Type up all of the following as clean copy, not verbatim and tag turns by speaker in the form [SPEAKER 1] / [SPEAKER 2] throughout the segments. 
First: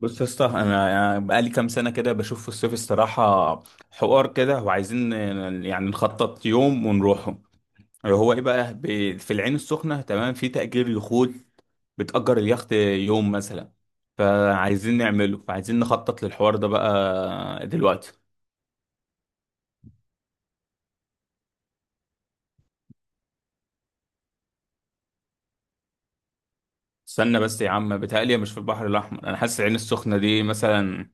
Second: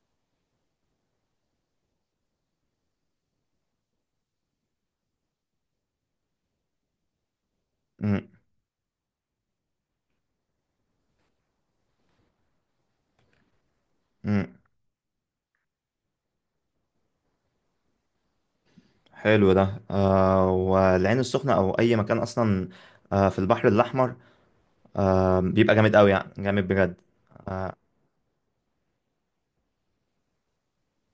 [SPEAKER 1] بص يا اسطى، انا يعني بقالي كام سنه كده بشوف في الصيف الصراحه حوار كده وعايزين يعني نخطط يوم ونروحه.
[SPEAKER 2] امم
[SPEAKER 1] هو ايه بقى، في العين السخنه تمام في تأجير يخوت. بتأجر اليخت يوم مثلا،
[SPEAKER 2] امم
[SPEAKER 1] فعايزين نعمله، فعايزين نخطط للحوار ده بقى دلوقتي.
[SPEAKER 2] حلو ده، والعين السخنة او اي مكان اصلا. آه، في البحر الاحمر. بيبقى جامد قوي، يعني جامد بجد
[SPEAKER 1] استنى بس يا عم، بتهيألي مش في البحر الاحمر، انا حاسس العين السخنه دي مثلا.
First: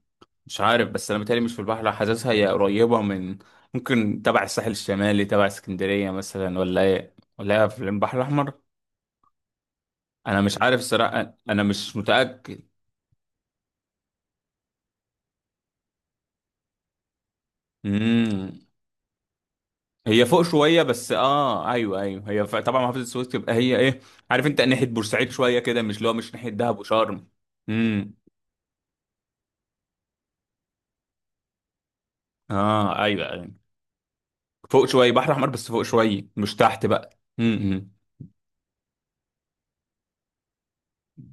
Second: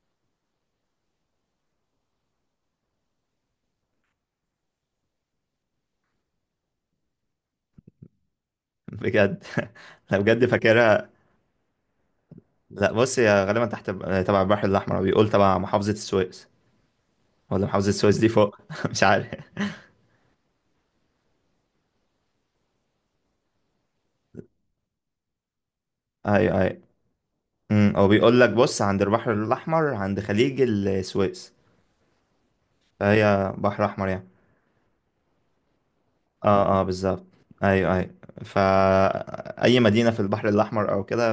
[SPEAKER 1] مش عارف، بس انا بتهيألي مش في البحر، حاسسها هي قريبة من، ممكن تبع الساحل الشمالي تبع اسكندرية مثلا، ولا ايه، ولا هي في البحر الاحمر؟
[SPEAKER 2] بجد. لا،
[SPEAKER 1] انا
[SPEAKER 2] بجد
[SPEAKER 1] مش عارف
[SPEAKER 2] فاكرها.
[SPEAKER 1] الصراحة، انا مش متأكد.
[SPEAKER 2] لا، بص يا، غالبا تحت، تبع البحر الاحمر، او بيقول تبع محافظة السويس. ولا محافظة السويس دي فوق؟
[SPEAKER 1] امم.
[SPEAKER 2] مش عارف.
[SPEAKER 1] هي فوق شوية، بس اه، ايوه ايوه، هي طبعا محافظة السويس تبقى هي ايه. عارف انت ناحية بورسعيد شوية كده، مش اللي هو مش
[SPEAKER 2] اي،
[SPEAKER 1] ناحية دهب
[SPEAKER 2] اي.
[SPEAKER 1] وشرم؟
[SPEAKER 2] او
[SPEAKER 1] امم.
[SPEAKER 2] بيقول لك، بص، عند البحر الاحمر، عند خليج السويس.
[SPEAKER 1] اه ايوه
[SPEAKER 2] فهي
[SPEAKER 1] ايوه،
[SPEAKER 2] بحر احمر يعني.
[SPEAKER 1] فوق شوية بحر احمر، بس فوق شوية مش
[SPEAKER 2] اه، اه،
[SPEAKER 1] تحت بقى.
[SPEAKER 2] بالظبط.
[SPEAKER 1] امم.
[SPEAKER 2] ايوه، ايوه. فا اي مدينه في البحر الاحمر او كده.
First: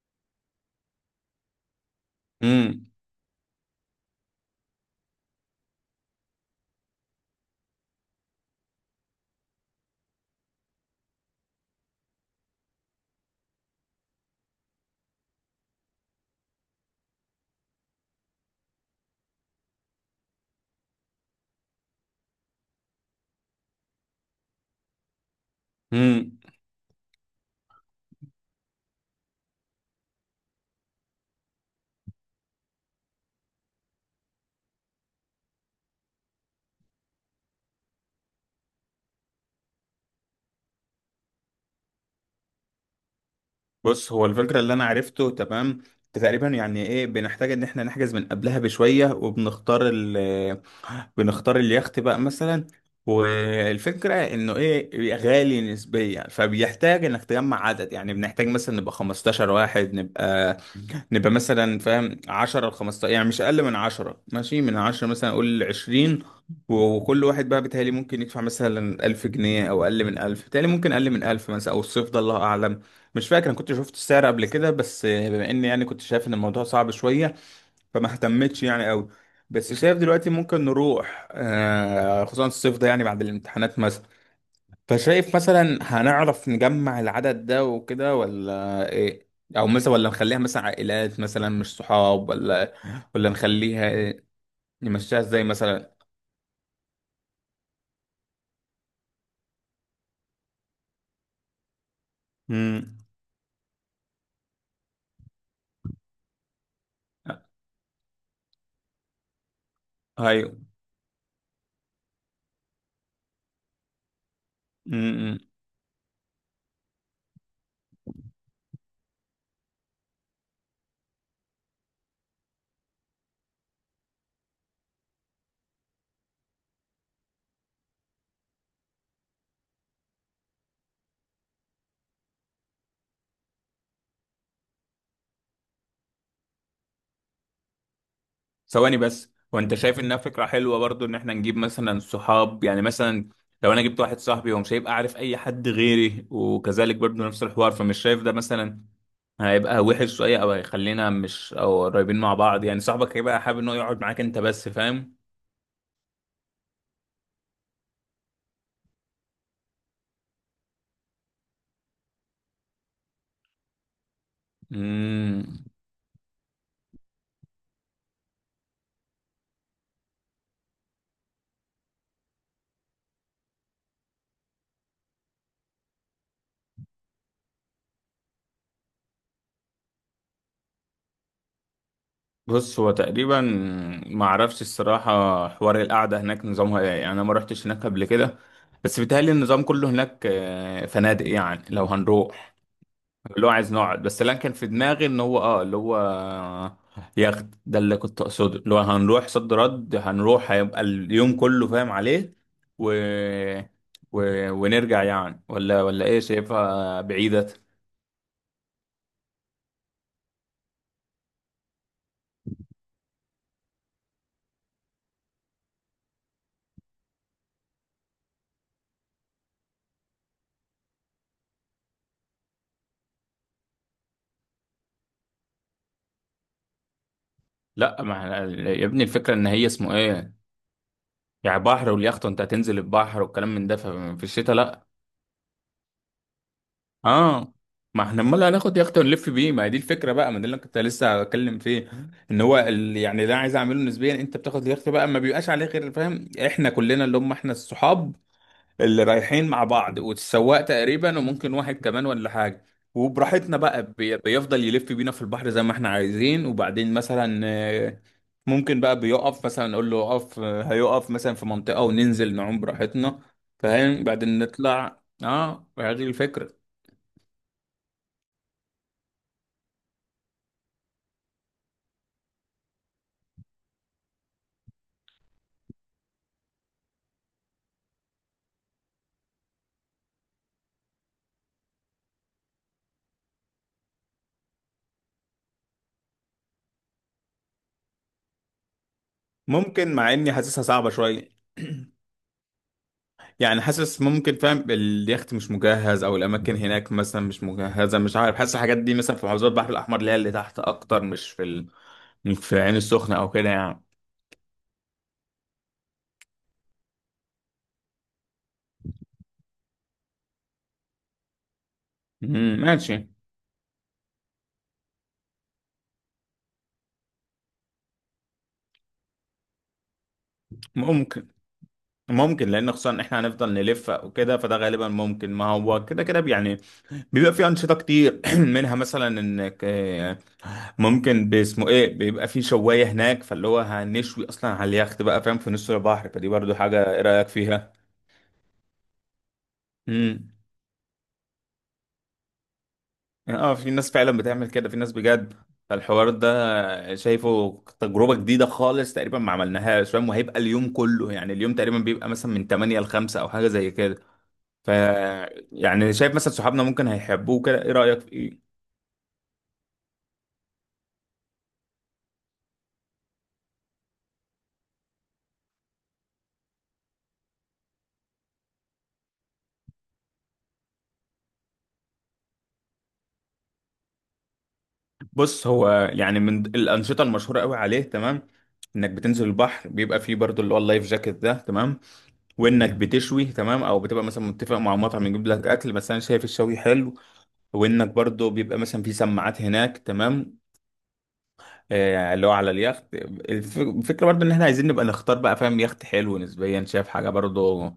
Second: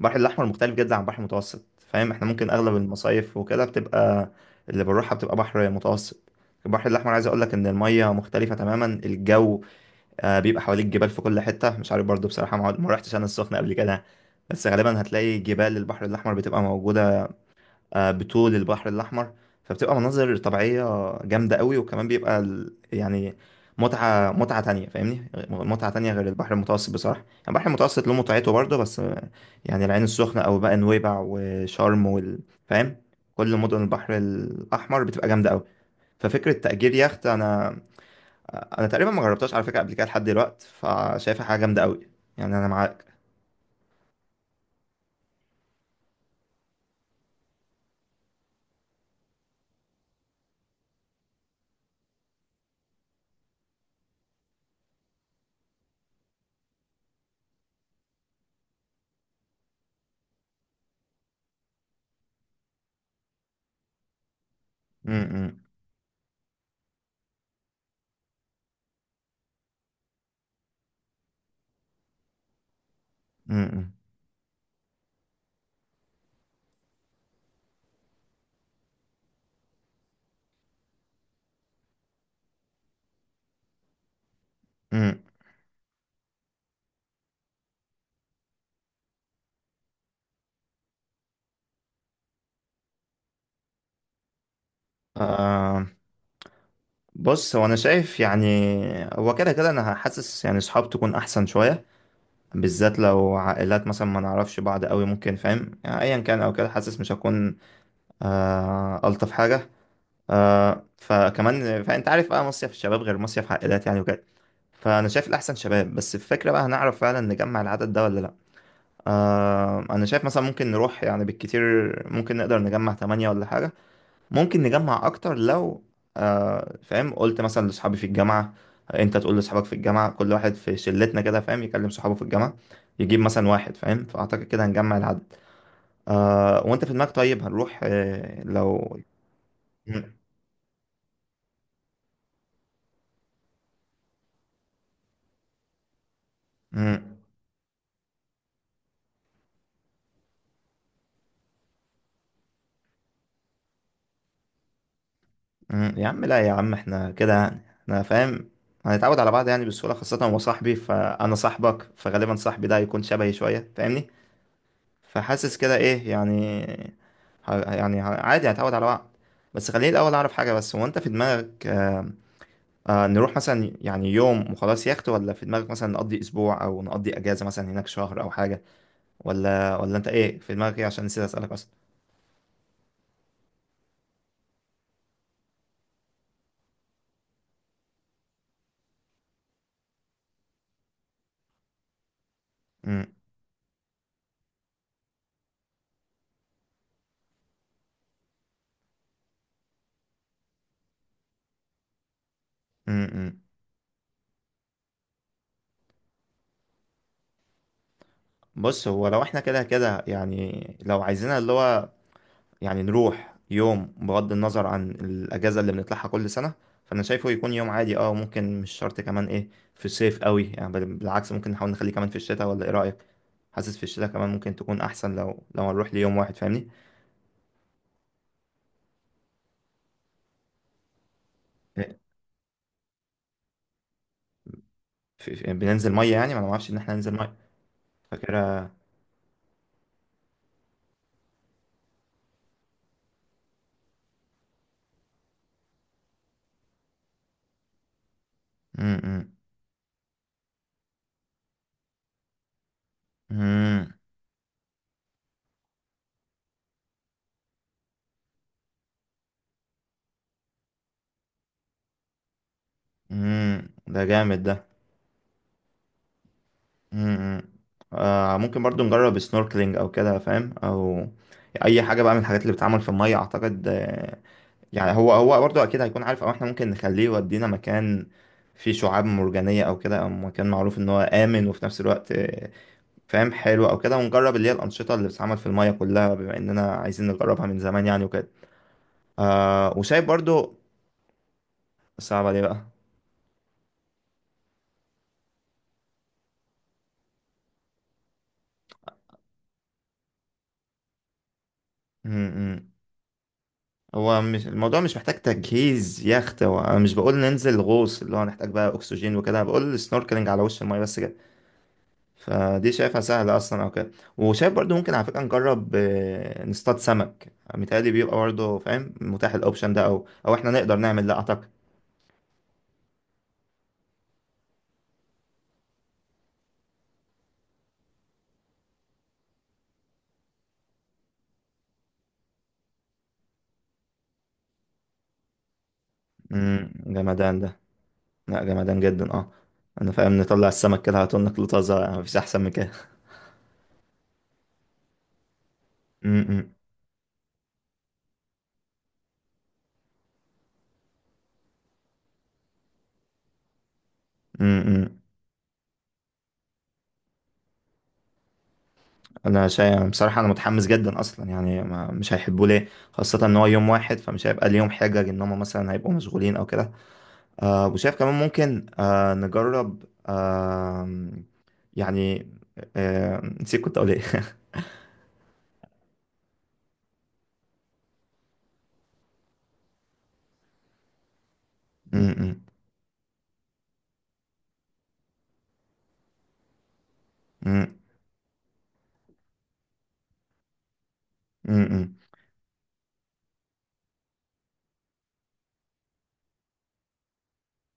[SPEAKER 2] البحر الاحمر مختلف جدا عن البحر المتوسط، فاهم، احنا ممكن اغلب المصايف وكده بتبقى، اللي بنروحها بتبقى بحر متوسط. البحر الاحمر، عايز اقول لك ان الميه مختلفه تماما، الجو. بيبقى حواليك جبال في كل حته، مش عارف برضو، بصراحه ما رحتش انا السخنه قبل كده، بس غالبا هتلاقي جبال البحر الاحمر بتبقى موجوده بطول البحر الأحمر. فبتبقى مناظر طبيعية جامدة قوي، وكمان بيبقى يعني متعة تانية، فاهمني، متعة تانية غير
[SPEAKER 1] امم.
[SPEAKER 2] البحر المتوسط. بصراحة يعني، البحر المتوسط له متعته برضه بس. يعني العين السخنة أو بقى نويبع وشرم فاهم، كل مدن البحر الأحمر بتبقى جامدة قوي. ففكرة تأجير يخت، أنا تقريبا ما جربتهاش على فكرة قبل كده لحد دلوقتي، فشايفها حاجة جامدة قوي. يعني أنا معاك.
[SPEAKER 1] بص، هو الفكرة اللي أنا عرفته تمام. تقريبا يعني إيه، بنحتاج إن إحنا نحجز من قبلها بشوية وبنختار بنختار اليخت بقى مثلا. والفكرة إنه إيه غالي نسبيا، فبيحتاج إنك تجمع عدد، يعني بنحتاج مثلا نبقى 15 واحد، نبقى مثلا فاهم 10 ل 15، يعني مش اقل من 10، ماشي، من 10
[SPEAKER 2] م-
[SPEAKER 1] مثلا
[SPEAKER 2] م-
[SPEAKER 1] اقول 20. وكل واحد بقى بيتهيألي ممكن يدفع مثلا 1000 جنيه او اقل من 1000، بيتهيألي ممكن اقل من 1000 مثلا، او الصيف ده الله اعلم. مش فاكر
[SPEAKER 2] م-
[SPEAKER 1] انا كنت
[SPEAKER 2] م.
[SPEAKER 1] شفت السعر قبل كده، بس بما اني يعني كنت شايف ان الموضوع صعب شويه، فما اهتمتش يعني قوي. بس شايف دلوقتي ممكن نروح، خصوصا الصيف ده يعني بعد الامتحانات مثلا.
[SPEAKER 2] م.
[SPEAKER 1] فشايف مثلا هنعرف نجمع العدد ده وكده ولا ايه؟ او مثلا ولا نخليها مثلا عائلات مثلا مش صحاب، ولا نخليها إيه؟ نمشيها ازاي
[SPEAKER 2] آم،
[SPEAKER 1] مثلا؟
[SPEAKER 2] بص، هو انا شايف يعني، هو كده كده انا حاسس يعني صحاب تكون احسن شويه،
[SPEAKER 1] امم.
[SPEAKER 2] بالذات لو عائلات مثلا ما نعرفش بعض قوي، ممكن فاهم يعني ايا كان او كده، حاسس مش هكون الطف حاجه.
[SPEAKER 1] ايوه.
[SPEAKER 2] فكمان، فانت عارف بقى مصيف الشباب غير مصيف عائلات يعني وكده. فانا شايف
[SPEAKER 1] امم.
[SPEAKER 2] الاحسن شباب، بس الفكره بقى، هنعرف فعلا نجمع العدد ده ولا لا؟ انا شايف مثلا ممكن نروح يعني بالكتير، ممكن نقدر نجمع تمانية ولا حاجه، ممكن نجمع اكتر لو فاهم، قلت مثلا لاصحابي في الجامعه، انت تقول لاصحابك في الجامعه، كل واحد في شلتنا كده، فاهم، يكلم صحابه في الجامعه يجيب مثلا واحد، فاهم، فاعتقد كده هنجمع العدد. وانت في دماغك طيب، هنروح
[SPEAKER 1] ثواني
[SPEAKER 2] لو...
[SPEAKER 1] بس، وانت شايف انها
[SPEAKER 2] مم.
[SPEAKER 1] فكره حلوه برضو ان احنا نجيب مثلا صحاب يعني مثلا. لو انا جبت واحد صاحبي، هو مش هيبقى عارف اي حد غيري، وكذلك
[SPEAKER 2] مم.
[SPEAKER 1] برضو نفس الحوار، فمش شايف ده مثلا هيبقى وحش شويه، او هيخلينا مش، او قريبين مع بعض؟ يعني صاحبك هيبقى حابب انه يقعد معاك انت بس، فاهم؟
[SPEAKER 2] مم. يا عم، لا يا عم، احنا كده يعني، احنا فاهم، هنتعود على بعض يعني بسهوله، خاصه هو صاحبي فانا صاحبك، فغالبا صاحبي ده هيكون شبهي شويه فاهمني.
[SPEAKER 1] مم.
[SPEAKER 2] فحاسس كده، ايه يعني، يعني عادي هتعود على وقت. بس خليني الاول اعرف حاجه، بس هو انت في دماغك... نروح مثلا يعني يوم وخلاص يخت، ولا في دماغك مثلا نقضي اسبوع او نقضي اجازه مثلا هناك شهر او حاجه؟ ولا انت ايه في دماغك، ايه، عشان نسيت اسالك اصلا.
[SPEAKER 1] بص، هو تقريبا ما اعرفش الصراحه، حوار القعده هناك نظامها ايه يعني، انا ما رحتش هناك قبل كده. بس بيتهيألي النظام كله هناك، فنادق يعني لو هنروح.
[SPEAKER 2] امم
[SPEAKER 1] اللي هو عايز نقعد، بس اللي أنا كان في دماغي ان هو اللي هو ياخد ده اللي كنت اقصده، اللي هو هنروح صد رد، هنروح هيبقى اليوم كله، فاهم عليه. و...
[SPEAKER 2] امم
[SPEAKER 1] و... ونرجع يعني، ولا ايه، شايفها بعيدة؟
[SPEAKER 2] بص، هو لو احنا كده كده يعني، لو عايزينها اللي هو يعني نروح يوم بغض النظر عن الأجازة اللي بنطلعها كل سنة، فأنا شايفه يكون يوم عادي، ممكن مش شرط كمان ايه، في الصيف قوي يعني. بالعكس، ممكن نحاول نخليه كمان في الشتاء، ولا ايه رأيك؟ حاسس في الشتاء كمان ممكن تكون أحسن، لو هنروح ليوم واحد فاهمني.
[SPEAKER 1] لا، ما إحنا- يا ابني، الفكرة ان هي اسمه ايه، يعني بحر
[SPEAKER 2] إيه،
[SPEAKER 1] واليخت وانت هتنزل البحر والكلام من ده، ففي الشتاء لا.
[SPEAKER 2] بننزل مية يعني؟ ما أنا معرفش إن احنا ننزل مية.
[SPEAKER 1] اه، ما احنا امال
[SPEAKER 2] فاكرها.
[SPEAKER 1] هناخد يخت ونلف بيه، ما هي دي الفكره بقى، ما ده اللي أنا كنت لسه بتكلم فيه. ان هو يعني ده عايز اعمله نسبيا، انت بتاخد اليخت بقى ما بيبقاش عليه غير، فاهم، احنا كلنا اللي هم احنا الصحاب اللي
[SPEAKER 2] أمم،
[SPEAKER 1] رايحين مع بعض والسواق تقريبا، وممكن واحد كمان ولا حاجة. وبراحتنا بقى
[SPEAKER 2] أمم،
[SPEAKER 1] بيفضل يلف بينا في البحر زي ما احنا عايزين، وبعدين مثلا ممكن بقى بيقف مثلا، نقول له اقف، هيقف مثلا في منطقة، وننزل نعوم براحتنا.
[SPEAKER 2] أمم،
[SPEAKER 1] فاهم،
[SPEAKER 2] ده
[SPEAKER 1] بعدين
[SPEAKER 2] جامد ده.
[SPEAKER 1] نطلع، هذه الفكرة.
[SPEAKER 2] أمم. ممكن برضو نجرب سنوركلينج أو كده، فاهم، أو أي حاجة بقى من الحاجات اللي بتتعمل في المية أعتقد. يعني هو هو برضه اكيد هيكون عارف، او احنا ممكن نخليه يودينا مكان فيه شعاب مرجانية او كده، او مكان معروف ان هو امن، وفي نفس الوقت فاهم، حلو او كده، ونجرب اللي هي الانشطة اللي بتتعمل في المية كلها، بما اننا عايزين نجربها من زمان يعني وكده.
[SPEAKER 1] ممكن،
[SPEAKER 2] وشايف
[SPEAKER 1] مع اني
[SPEAKER 2] برضه.
[SPEAKER 1] حاسسها صعبة شوية.
[SPEAKER 2] صعبة ليه بقى؟
[SPEAKER 1] يعني حاسس، ممكن فاهم اليخت مش مجهز، او الاماكن هناك مثلا مش مجهزه، مش عارف، حاسس الحاجات دي مثلا في محافظات البحر الاحمر اللي هي اللي تحت اكتر، مش في مش في
[SPEAKER 2] امم
[SPEAKER 1] العين السخنه او كده يعني.
[SPEAKER 2] هو مش الموضوع، مش محتاج تجهيز يخت، هو انا مش بقول ننزل غوص اللي هو هنحتاج بقى اكسجين وكده، أنا بقول سنوركلينج على وش المية بس كده،
[SPEAKER 1] مم،
[SPEAKER 2] فدي شايفها
[SPEAKER 1] ماشي.
[SPEAKER 2] سهلة أصلا أو كده. وشايف برضو ممكن، على فكرة نجرب نصطاد سمك، متهيألي بيبقى برضو فاهم متاح، الأوبشن ده، أو إحنا نقدر نعمل ده
[SPEAKER 1] ممكن.
[SPEAKER 2] أعتقد.
[SPEAKER 1] ممكن لان خصوصا احنا هنفضل نلف وكده، فده غالبا ممكن، ما هو كده كده يعني. بيبقى في انشطه كتير منها مثلا انك ممكن باسمه ايه، بيبقى في شوايه هناك، فاللي هو هنشوي اصلا على اليخت بقى، فاهم، في نص البحر، فدي برضو حاجه، ايه رايك
[SPEAKER 2] جمدان ده.
[SPEAKER 1] فيها؟
[SPEAKER 2] لا، جمدان جدا. أنا فاهم،
[SPEAKER 1] امم.
[SPEAKER 2] نطلع السمك كده هتقولنا كله طازة يعني، مفيش أحسن من كده.
[SPEAKER 1] يعني في ناس فعلا بتعمل كده، في ناس بجد. فالحوار
[SPEAKER 2] امم،
[SPEAKER 1] ده شايفه تجربة جديدة خالص، تقريبا ما عملناهاش، فاهم، وهيبقى اليوم كله، يعني اليوم تقريبا بيبقى مثلا من 8 ل 5 او حاجة زي كده. ف
[SPEAKER 2] امم.
[SPEAKER 1] يعني شايف مثلا صحابنا ممكن هيحبوه كده، ايه رأيك في ايه؟
[SPEAKER 2] أنا شايف بصراحة أنا متحمس جدا أصلا، يعني ما مش هيحبوا ليه، خاصة إن هو يوم واحد، فمش هيبقى ليهم حجج إن هما مثلا هيبقوا مشغولين أو كده. وشايف كمان ممكن نجرب. يعني نسيت كنت اقول ايه.
[SPEAKER 1] بص، هو يعني من الأنشطة المشهورة قوي عليه تمام. انك بتنزل البحر بيبقى فيه برضو اللي هو اللايف جاكيت ده تمام.
[SPEAKER 2] م-
[SPEAKER 1] وانك بتشوي تمام، او بتبقى مثلا متفق مع مطعم يجيب لك اكل، بس انا شايف الشوي حلو.
[SPEAKER 2] م-
[SPEAKER 1] وانك برضو بيبقى مثلا في سماعات هناك تمام.
[SPEAKER 2] م- م-
[SPEAKER 1] اللي هو على اليخت الفكرة برضو ان احنا عايزين نبقى نختار بقى، فاهم، يخت حلو نسبيا، شايف حاجة برضو؟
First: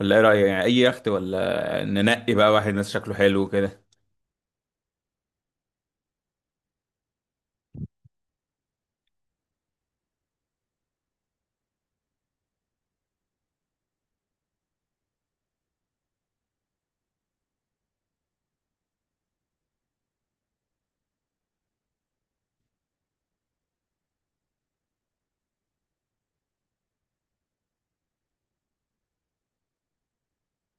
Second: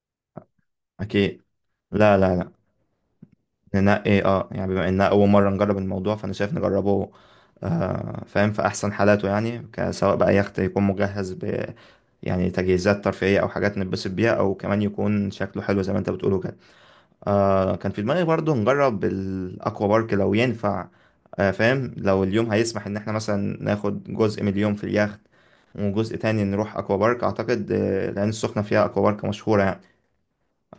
[SPEAKER 1] ولا ايه رأيك؟ يعني اي يخت،
[SPEAKER 2] اكيد.
[SPEAKER 1] ولا
[SPEAKER 2] لا،
[SPEAKER 1] ننقي
[SPEAKER 2] لا، لا،
[SPEAKER 1] بقى واحد ناس شكله حلو كده؟
[SPEAKER 2] ننقي، يعني بما اننا اول مره نجرب الموضوع، فانا شايف نجربه فاهم، في احسن حالاته، يعني سواء بقى يخت يكون مجهز يعني تجهيزات ترفيهيه، او حاجات نتبسط بيها، او كمان يكون شكله حلو زي ما انت بتقوله كده. كان في دماغي برضه نجرب الأكوا بارك لو ينفع. فاهم، لو اليوم هيسمح إن احنا مثلا ناخد جزء من اليوم في اليخت وجزء تاني نروح أكوا بارك أعتقد، لأن السخنة فيها أكوا بارك مشهورة يعني.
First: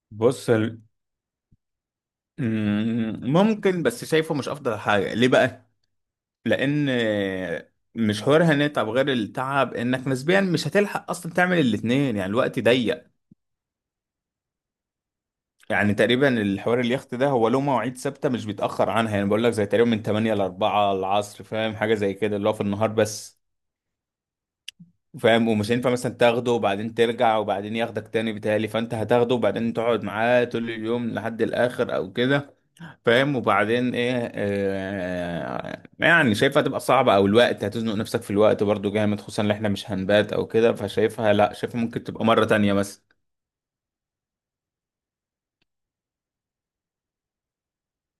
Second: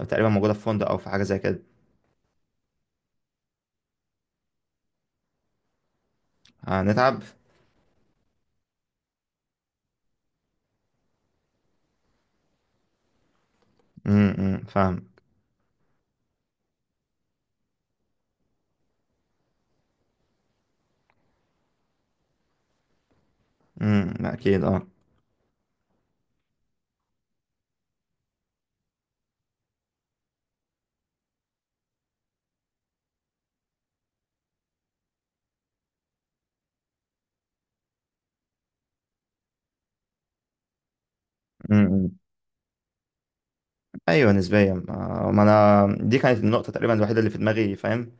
[SPEAKER 2] تقريبا
[SPEAKER 1] بص،
[SPEAKER 2] موجودة في فندق أو في حاجة زي كده.
[SPEAKER 1] ممكن، بس شايفه مش افضل حاجة، ليه بقى؟ لان
[SPEAKER 2] هنتعب.
[SPEAKER 1] مش حوار هنتعب غير التعب، انك نسبيا مش هتلحق اصلا تعمل الاتنين، يعني الوقت ضيق.
[SPEAKER 2] أمم، فاهم.
[SPEAKER 1] يعني تقريبا الحوار اليخت ده هو له مواعيد ثابته مش بيتاخر عنها، يعني بقول لك زي تقريبا من 8 ل 4 العصر، فاهم، حاجه زي كده، اللي هو في النهار بس.
[SPEAKER 2] أكيد اه
[SPEAKER 1] فاهم، ومش هينفع مثلا تاخده وبعدين ترجع وبعدين ياخدك تاني، بتهيألي فانت هتاخده وبعدين تقعد معاه طول اليوم لحد الاخر او كده. فاهم، وبعدين ايه، يعني شايفها تبقى صعبة، او الوقت هتزنق نفسك في الوقت برضو جامد، خصوصا ان احنا مش هنبات او كده، فشايفها لا، شايفها
[SPEAKER 2] امم،
[SPEAKER 1] ممكن
[SPEAKER 2] أمم.
[SPEAKER 1] تبقى مرة تانية بس.
[SPEAKER 2] ايوه، نسبيا، ما انا دي كانت النقطه تقريبا الوحيده اللي في دماغي فاهم.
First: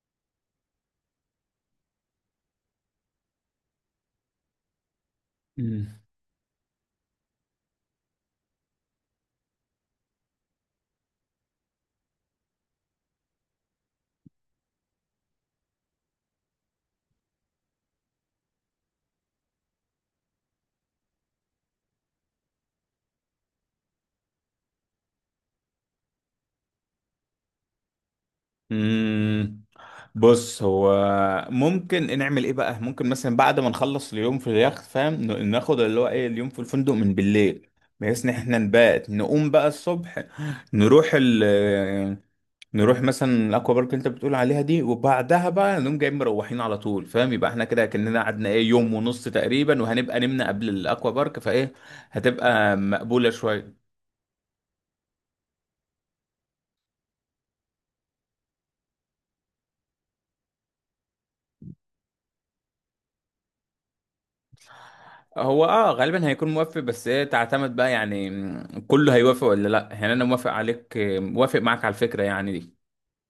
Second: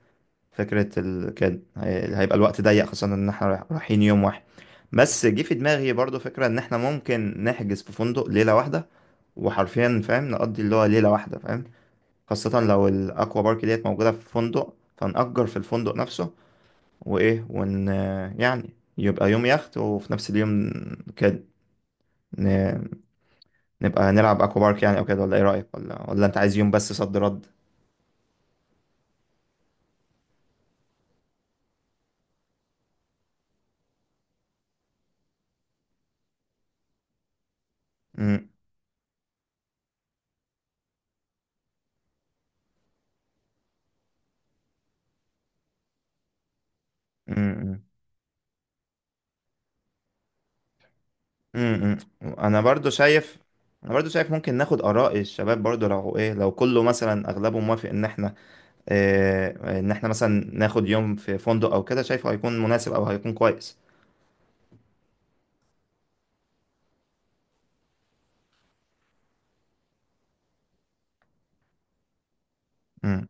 [SPEAKER 2] فكرة هيبقى الوقت ضيق، خصوصا ان احنا رايحين يوم واحد. بس جه في دماغي برضو فكرة ان احنا ممكن نحجز في فندق ليلة واحدة، وحرفيا فاهم نقضي اللي هو ليلة واحدة، فاهم، خاصة لو الاكوا بارك ديت موجودة في فندق، فنأجر في الفندق نفسه، وايه، ون... يعني يبقى يوم يخت وفي نفس اليوم كده ن... نبقى نلعب اكوا بارك يعني او كده، ولا ايه رأيك، ولا انت عايز يوم بس صد رد؟
[SPEAKER 1] مم. بص، هو ممكن نعمل ايه بقى؟ ممكن مثلا بعد ما نخلص اليوم في اليخت، فاهم، ناخد اللي هو ايه اليوم في الفندق من بالليل. بحيث ان احنا نبات، نقوم بقى الصبح، نروح ال نروح مثلا الاكوا بارك اللي انت بتقول عليها دي، وبعدها بقى نقوم جايين مروحين على طول، فاهم، يبقى احنا
[SPEAKER 2] امم
[SPEAKER 1] كده كأننا قعدنا ايه يوم ونص تقريبا، وهنبقى نمنا قبل الاكوا بارك فايه.
[SPEAKER 2] امم انا
[SPEAKER 1] هتبقى
[SPEAKER 2] برضو
[SPEAKER 1] مقبولة
[SPEAKER 2] شايف
[SPEAKER 1] شوية.
[SPEAKER 2] انا برضو شايف ممكن ناخد اراء الشباب برضو، لو ايه، لو كله مثلا اغلبه موافق ان احنا إيه، ان احنا مثلا ناخد يوم في فندق او كده، شايفه هيكون مناسب او هيكون كويس.
[SPEAKER 1] هو غالبا هيكون موافق، بس هي تعتمد بقى يعني، كله هيوافق ولا لا؟ يعني انا موافق عليك، موافق معاك على الفكرة يعني دي.
[SPEAKER 2] امم.